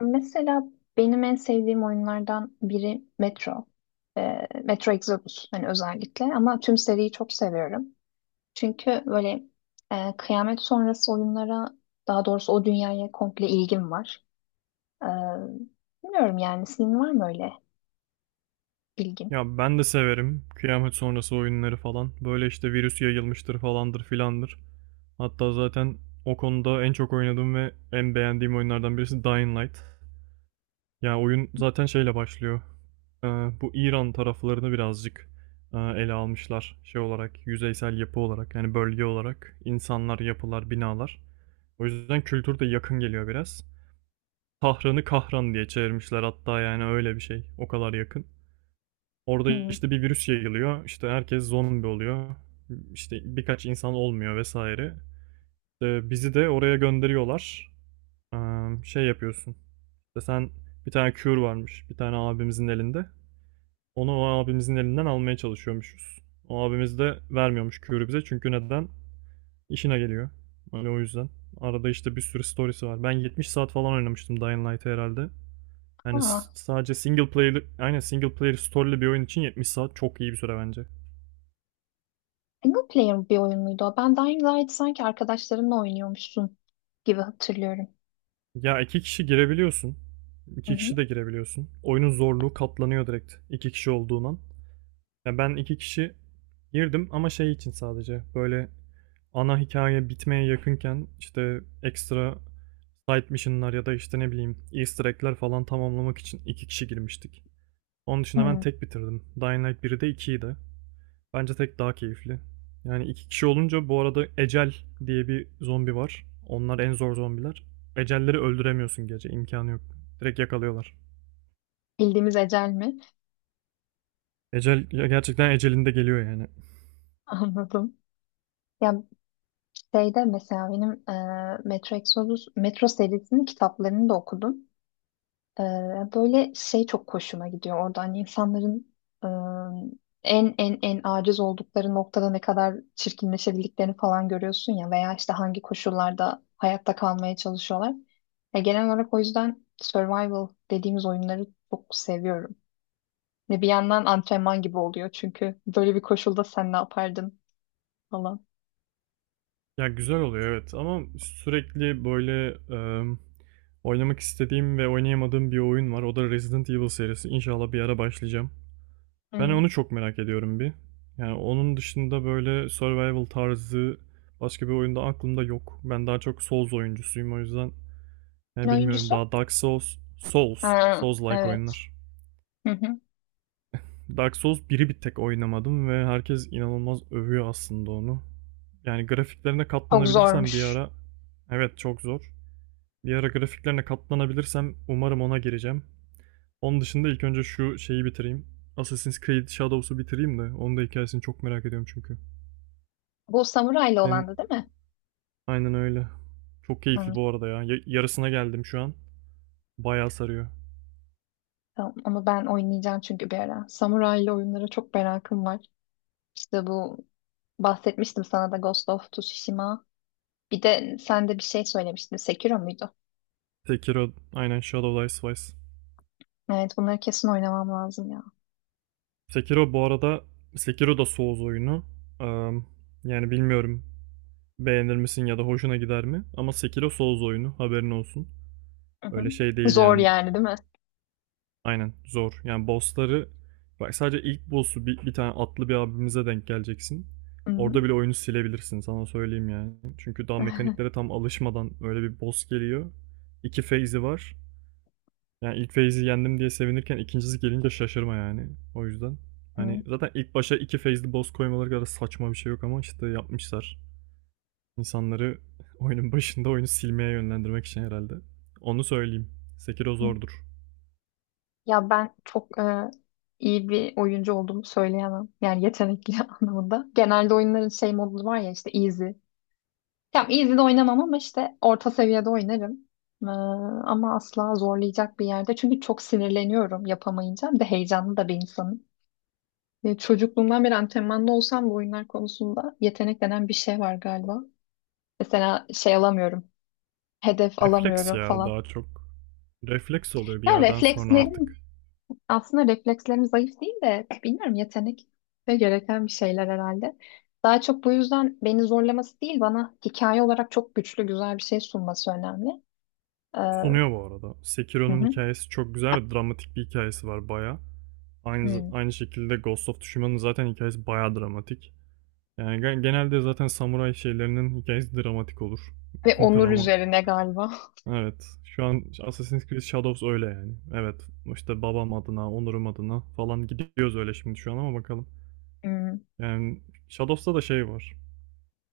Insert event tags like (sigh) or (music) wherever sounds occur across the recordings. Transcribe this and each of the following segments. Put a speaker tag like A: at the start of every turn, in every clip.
A: Mesela benim en sevdiğim oyunlardan biri Metro. Metro Exodus hani özellikle ama tüm seriyi çok seviyorum. Çünkü böyle kıyamet sonrası oyunlara daha doğrusu o dünyaya komple ilgim var. Ee, bilmiyorum yani senin var mı öyle ilgin?
B: Ya ben de severim kıyamet sonrası oyunları falan. Böyle işte virüs yayılmıştır falandır filandır. Hatta zaten o konuda en çok oynadığım ve en beğendiğim oyunlardan birisi Dying Light. Ya oyun zaten şeyle başlıyor. Ee, bu İran taraflarını birazcık ele almışlar şey olarak, yüzeysel yapı olarak yani bölge olarak insanlar, yapılar, binalar. O yüzden kültür de yakın geliyor biraz. Tahran'ı Kahran diye çevirmişler hatta yani öyle bir şey. O kadar yakın. Orada
A: Hmm.
B: işte bir virüs yayılıyor. İşte herkes zombi oluyor. İşte birkaç insan olmuyor vesaire. İşte bizi de oraya gönderiyorlar. Şey yapıyorsun. İşte sen bir tane cure varmış. Bir tane abimizin elinde. Onu o abimizin elinden almaya çalışıyormuşuz. O abimiz de vermiyormuş cure'ü bize. Çünkü neden? İşine geliyor. Öyle o yüzden. Arada işte bir sürü storiesi var. Ben 70 saat falan oynamıştım Dying Light'ı herhalde. Yani
A: Aa,
B: sadece single player, aynen single player story'li bir oyun için 70 saat çok iyi bir süre bence.
A: single player bir oyun muydu o? Ben Dying Light sanki arkadaşlarınla oynuyormuşsun gibi hatırlıyorum.
B: Ya iki kişi girebiliyorsun.
A: Hı
B: İki kişi
A: hı.
B: de girebiliyorsun. Oyunun zorluğu katlanıyor direkt iki kişi olduğundan. Ya ben iki kişi girdim ama şey için sadece böyle ana hikaye bitmeye yakınken işte ekstra side mission'lar ya da işte ne bileyim easter egg'ler falan tamamlamak için iki kişi girmiştik. Onun dışında ben
A: Hmm.
B: tek bitirdim. Dying Light biri de ikiyi de. Bence tek daha keyifli. Yani iki kişi olunca bu arada Ecel diye bir zombi var. Onlar en zor zombiler. Ecelleri öldüremiyorsun gece. İmkanı yok. Direkt yakalıyorlar.
A: Bildiğimiz ecel mi?
B: Ecel ya gerçekten ecelinde geliyor yani.
A: (laughs) Anladım. Ya şeyde mesela benim Metro Exodus, Metro serisinin kitaplarını da okudum. E, böyle şey çok hoşuma gidiyor orada. Hani insanların e, en aciz oldukları noktada ne kadar çirkinleşebildiklerini falan görüyorsun ya veya işte hangi koşullarda hayatta kalmaya çalışıyorlar. Genel olarak o yüzden survival dediğimiz oyunları çok seviyorum. Ve bir yandan antrenman gibi oluyor çünkü böyle bir koşulda sen ne yapardın falan.
B: Ya güzel oluyor evet ama sürekli böyle e, oynamak istediğim ve oynayamadığım bir oyun var. O da Resident Evil serisi. İnşallah bir ara başlayacağım. Ben
A: Hmm.
B: onu çok merak ediyorum bir. Yani onun dışında böyle survival tarzı başka bir oyunda aklımda yok. Ben daha çok Souls oyuncusuyum o yüzden. Yani
A: Ne
B: bilmiyorum
A: oyuncusu?
B: daha Dark Souls, Souls,
A: Ha,
B: Souls-like
A: evet.
B: oyunlar.
A: (laughs)
B: Dark Souls biri bir tek oynamadım ve herkes inanılmaz övüyor aslında onu. Yani grafiklerine
A: Çok
B: katlanabilirsem bir
A: zormuş.
B: ara, evet çok zor. Bir ara grafiklerine katlanabilirsem umarım ona gireceğim. Onun dışında ilk önce şu şeyi bitireyim. Assassin's Creed Shadows'u bitireyim de onun da hikayesini çok merak ediyorum çünkü.
A: Bu samurayla
B: Senin
A: olandı değil mi?
B: aynen öyle. Çok
A: Hı,
B: keyifli bu arada ya. Yarısına geldim şu an. Bayağı sarıyor.
A: tamam. Onu ben oynayacağım çünkü bir ara. Samuraylı oyunlara çok merakım var. İşte bu bahsetmiştim sana da Ghost of Tsushima. Bir de sen de bir şey söylemiştin. Sekiro muydu?
B: Sekiro, aynen Shadow Dice Twice.
A: Evet bunları kesin oynamam lazım ya.
B: Sekiro bu arada Sekiro da Souls oyunu. Eee, yani bilmiyorum beğenir misin ya da hoşuna gider mi? Ama Sekiro Souls oyunu haberin olsun.
A: Hı hı.
B: Öyle şey değil
A: Zor
B: yani.
A: yani değil mi?
B: Aynen zor. Yani bossları bak sadece ilk boss'u bir tane atlı bir abimize denk geleceksin.
A: Hı hı.
B: Orada bile oyunu silebilirsin sana söyleyeyim yani. Çünkü daha mekaniklere
A: (laughs)
B: tam alışmadan öyle bir boss geliyor. İki phase'i var. Yani ilk phase'i yendim diye sevinirken ikincisi gelince şaşırma yani. O yüzden. Hani
A: Hı.
B: zaten ilk başa iki phase'li boss koymaları kadar saçma bir şey yok ama işte yapmışlar. İnsanları (laughs) oyunun başında oyunu silmeye yönlendirmek için herhalde. Onu söyleyeyim. Sekiro zordur.
A: Ya ben çok iyi bir oyuncu olduğumu söyleyemem. Yani yetenekli (laughs) anlamında. Genelde oyunların şey modu var ya işte easy. Ya easy'de oynamam ama işte orta seviyede oynarım. Ee, ama asla zorlayacak bir yerde. Çünkü çok sinirleniyorum yapamayınca. Bir de heyecanlı da bir insanım. Çocukluğumdan beri antrenmanda olsam bu oyunlar konusunda yetenek denen bir şey var galiba. Mesela şey alamıyorum. Hedef
B: Refleks
A: alamıyorum
B: ya
A: falan.
B: daha çok. Refleks oluyor bir
A: Ya
B: yerden sonra artık.
A: reflekslerim zayıf değil de bilmiyorum yetenek ve gereken bir şeyler herhalde. Daha çok bu yüzden beni zorlaması değil bana hikaye olarak çok güçlü güzel bir şey sunması önemli. Ee, Hı
B: Sunuyor bu arada. Sekiro'nun
A: hı.
B: hikayesi çok güzel ve dramatik bir hikayesi var baya. Aynı,
A: Hmm.
B: aynı şekilde Ghost of Tsushima'nın zaten hikayesi baya dramatik. Yani genelde zaten samuray şeylerinin hikayesi dramatik olur.
A: Ve
B: (laughs)
A: onur
B: Drama.
A: üzerine galiba. (laughs)
B: Evet. Şu an Assassin's Creed Shadows öyle yani. Evet. İşte babam adına, onurum adına falan gidiyoruz öyle şimdi şu an ama bakalım.
A: Hmm.
B: Yani Shadows'ta da şey var.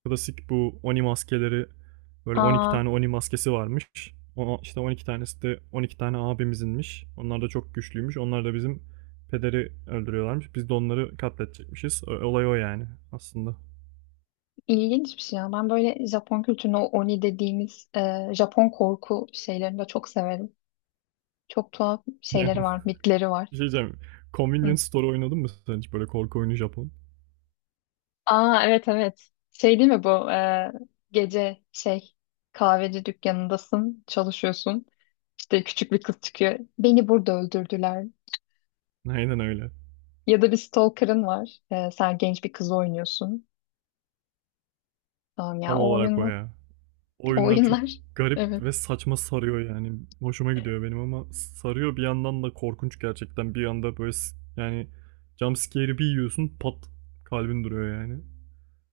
B: Klasik bu Oni maskeleri, böyle 12
A: Aa,
B: tane Oni maskesi varmış. O, işte 12 tanesi de 12 tane abimizinmiş. Onlar da çok güçlüymüş. Onlar da bizim pederi öldürüyorlarmış. Biz de onları katletecekmişiz. Olay o yani aslında.
A: ilginç bir şey ya. Ben böyle Japon kültürünü o Oni dediğimiz Japon korku şeylerini de çok severim. Çok tuhaf şeyleri var, mitleri
B: (laughs)
A: var.
B: Bir şey diyeceğim.
A: Hı.
B: Convenience Store oynadın mı sen hiç böyle korku oyunu Japon?
A: Aa evet evet. Şey değil mi bu? Gece şey kahveci dükkanındasın, çalışıyorsun. İşte küçük bir kız çıkıyor. Beni burada öldürdüler.
B: Aynen öyle.
A: Ya da bir stalker'ın var. E, sen genç bir kız oynuyorsun. Tamam
B: Tam
A: ya o
B: olarak o
A: oyunlar.
B: ya.
A: O
B: Oyunlar çok
A: oyunlar. (laughs)
B: garip
A: Evet.
B: ve saçma sarıyor yani. Hoşuma gidiyor benim ama sarıyor bir yandan da korkunç gerçekten. Bir yanda böyle yani jump scare'i bir yiyorsun pat, kalbin duruyor yani.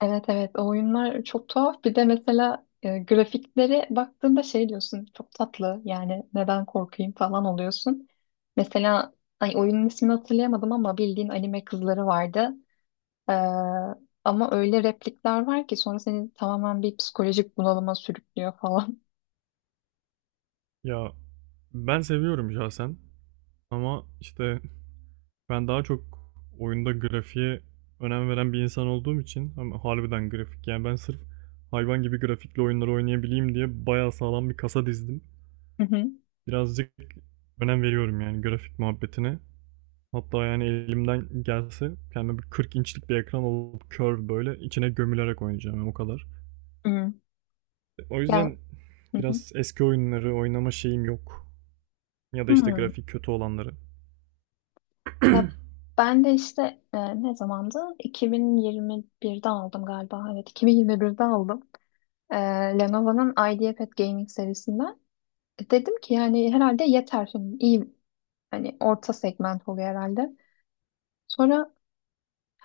A: Evet evet o oyunlar çok tuhaf. Bir de mesela grafiklere baktığında şey diyorsun çok tatlı yani neden korkayım falan oluyorsun. Mesela ay, oyunun ismini hatırlayamadım ama bildiğin anime kızları vardı. Ee, ama öyle replikler var ki sonra seni tamamen bir psikolojik bunalıma sürüklüyor falan. (laughs)
B: Ya ben seviyorum şahsen ama işte ben daha çok oyunda grafiğe önem veren bir insan olduğum için ama harbiden grafik yani ben sırf hayvan gibi grafikli oyunları oynayabileyim diye bayağı sağlam bir kasa dizdim.
A: Hı hı.
B: Birazcık önem veriyorum yani grafik muhabbetine. Hatta yani elimden gelse kendime bir 40 inçlik bir ekran alıp curve böyle içine gömülerek oynayacağım yani o kadar.
A: Hı.
B: O
A: Ya
B: yüzden
A: hı hı.
B: biraz eski oyunları oynama şeyim yok. Ya da işte
A: Hı.
B: grafik kötü olanları.
A: Ya ben de işte ne zamandı? 2021'de aldım galiba. Evet, 2021'de aldım. E, Lenovo'nun IdeaPad Gaming serisinden. E, dedim ki yani herhalde yeter şimdi. İyi hani orta segment oluyor herhalde. Sonra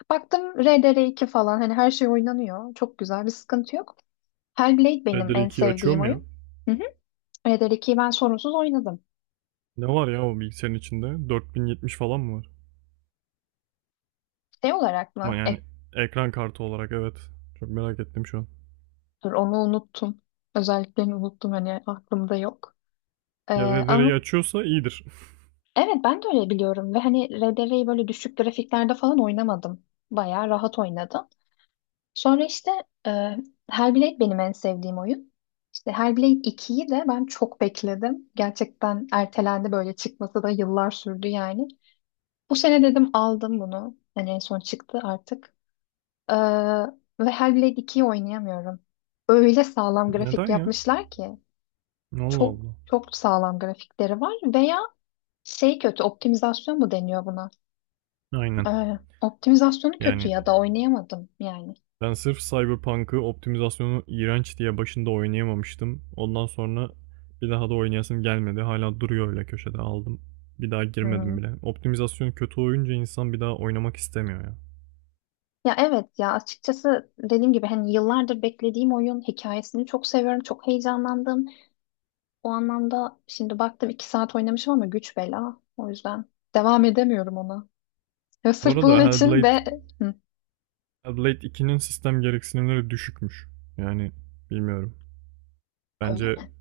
A: baktım rdr iki falan hani her şey oynanıyor. Çok güzel bir sıkıntı yok. Hellblade
B: Red
A: benim
B: Dead
A: en
B: 2'yi
A: sevdiğim
B: açıyorum ya.
A: oyun. Hı hı. RDR2'yi ben sorunsuz oynadım.
B: Ne var ya o bilgisayarın içinde? 4070 falan mı var?
A: Şey olarak
B: Ama
A: mı?
B: yani ekran kartı olarak evet. Çok merak ettim şu an.
A: Dur onu unuttum. Özelliklerini unuttum hani aklımda yok. Ee,
B: Ya RDR'yi
A: ama
B: açıyorsa iyidir.
A: evet ben de öyle biliyorum ve hani RDR'yi böyle düşük grafiklerde falan oynamadım. Bayağı rahat oynadım. Sonra işte e, Hellblade benim en sevdiğim oyun. İşte Hellblade 2'yi de ben çok bekledim. Gerçekten ertelendi böyle çıkması da yıllar sürdü yani. Bu sene dedim aldım bunu. Hani en son çıktı artık. Ee, ve Hellblade 2'yi oynayamıyorum. Öyle sağlam
B: (laughs)
A: grafik
B: Neden ya?
A: yapmışlar ki.
B: Allah
A: Çok
B: Allah.
A: çok sağlam grafikleri var veya şey kötü optimizasyon mu deniyor buna?
B: Aynen.
A: Optimizasyonu kötü
B: Yani
A: ya da oynayamadım yani.
B: ben sırf Cyberpunk'ı optimizasyonu iğrenç diye başında oynayamamıştım. Ondan sonra bir daha da oynayasım gelmedi. Hala duruyor öyle köşede aldım. Bir daha
A: Hmm.
B: girmedim bile. Optimizasyon kötü oyunca insan bir daha oynamak istemiyor ya.
A: Ya evet ya açıkçası dediğim gibi hani yıllardır beklediğim oyun hikayesini çok seviyorum çok heyecanlandım. O anlamda şimdi baktım 2 saat oynamışım ama güç bela o yüzden devam edemiyorum ona. Ya
B: Bu
A: sırf bunun
B: arada
A: için de Hı.
B: Hellblade 2'nin sistem gereksinimleri düşükmüş. Yani bilmiyorum.
A: Öyle
B: Bence
A: mi?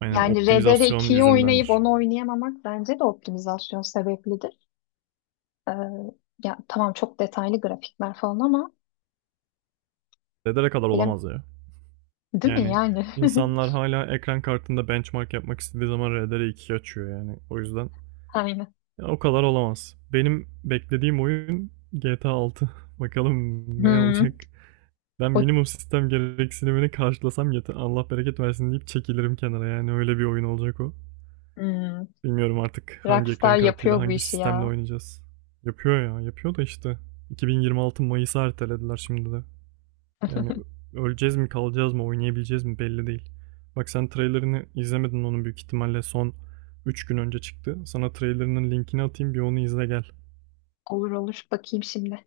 B: aynen
A: Yani
B: optimizasyon
A: RDR2'yi oynayıp
B: yüzündendir.
A: onu oynayamamak bence de optimizasyon sebepli. Ee, ya tamam çok detaylı grafikler falan ama
B: RDR'e kadar
A: bilemedim.
B: olamaz ya.
A: Değil mi
B: Yani
A: yani?
B: insanlar hala ekran kartında benchmark yapmak istediği zaman RDR 2 açıyor yani. O yüzden
A: (laughs) Aynen.
B: ya o kadar olamaz. Benim beklediğim oyun GTA 6. (laughs) Bakalım ne olacak.
A: Hmm.
B: Ben
A: O,
B: minimum sistem gereksinimini karşılasam yeter. Allah bereket versin deyip çekilirim kenara. Yani öyle bir oyun olacak o.
A: hmm.
B: Bilmiyorum artık hangi
A: Rockstar
B: ekran kartıyla,
A: yapıyor bu
B: hangi
A: işi
B: sistemle
A: ya.
B: oynayacağız. Yapıyor ya, yapıyor da işte. 2026 Mayıs'a ertelediler şimdi de. Yani
A: (laughs)
B: öleceğiz mi, kalacağız mı, oynayabileceğiz mi belli değil. Bak sen trailerini izlemedin onun büyük ihtimalle son 3 gün önce çıktı. Sana trailerinin linkini atayım bir onu izle gel.
A: Olur olur bakayım şimdi.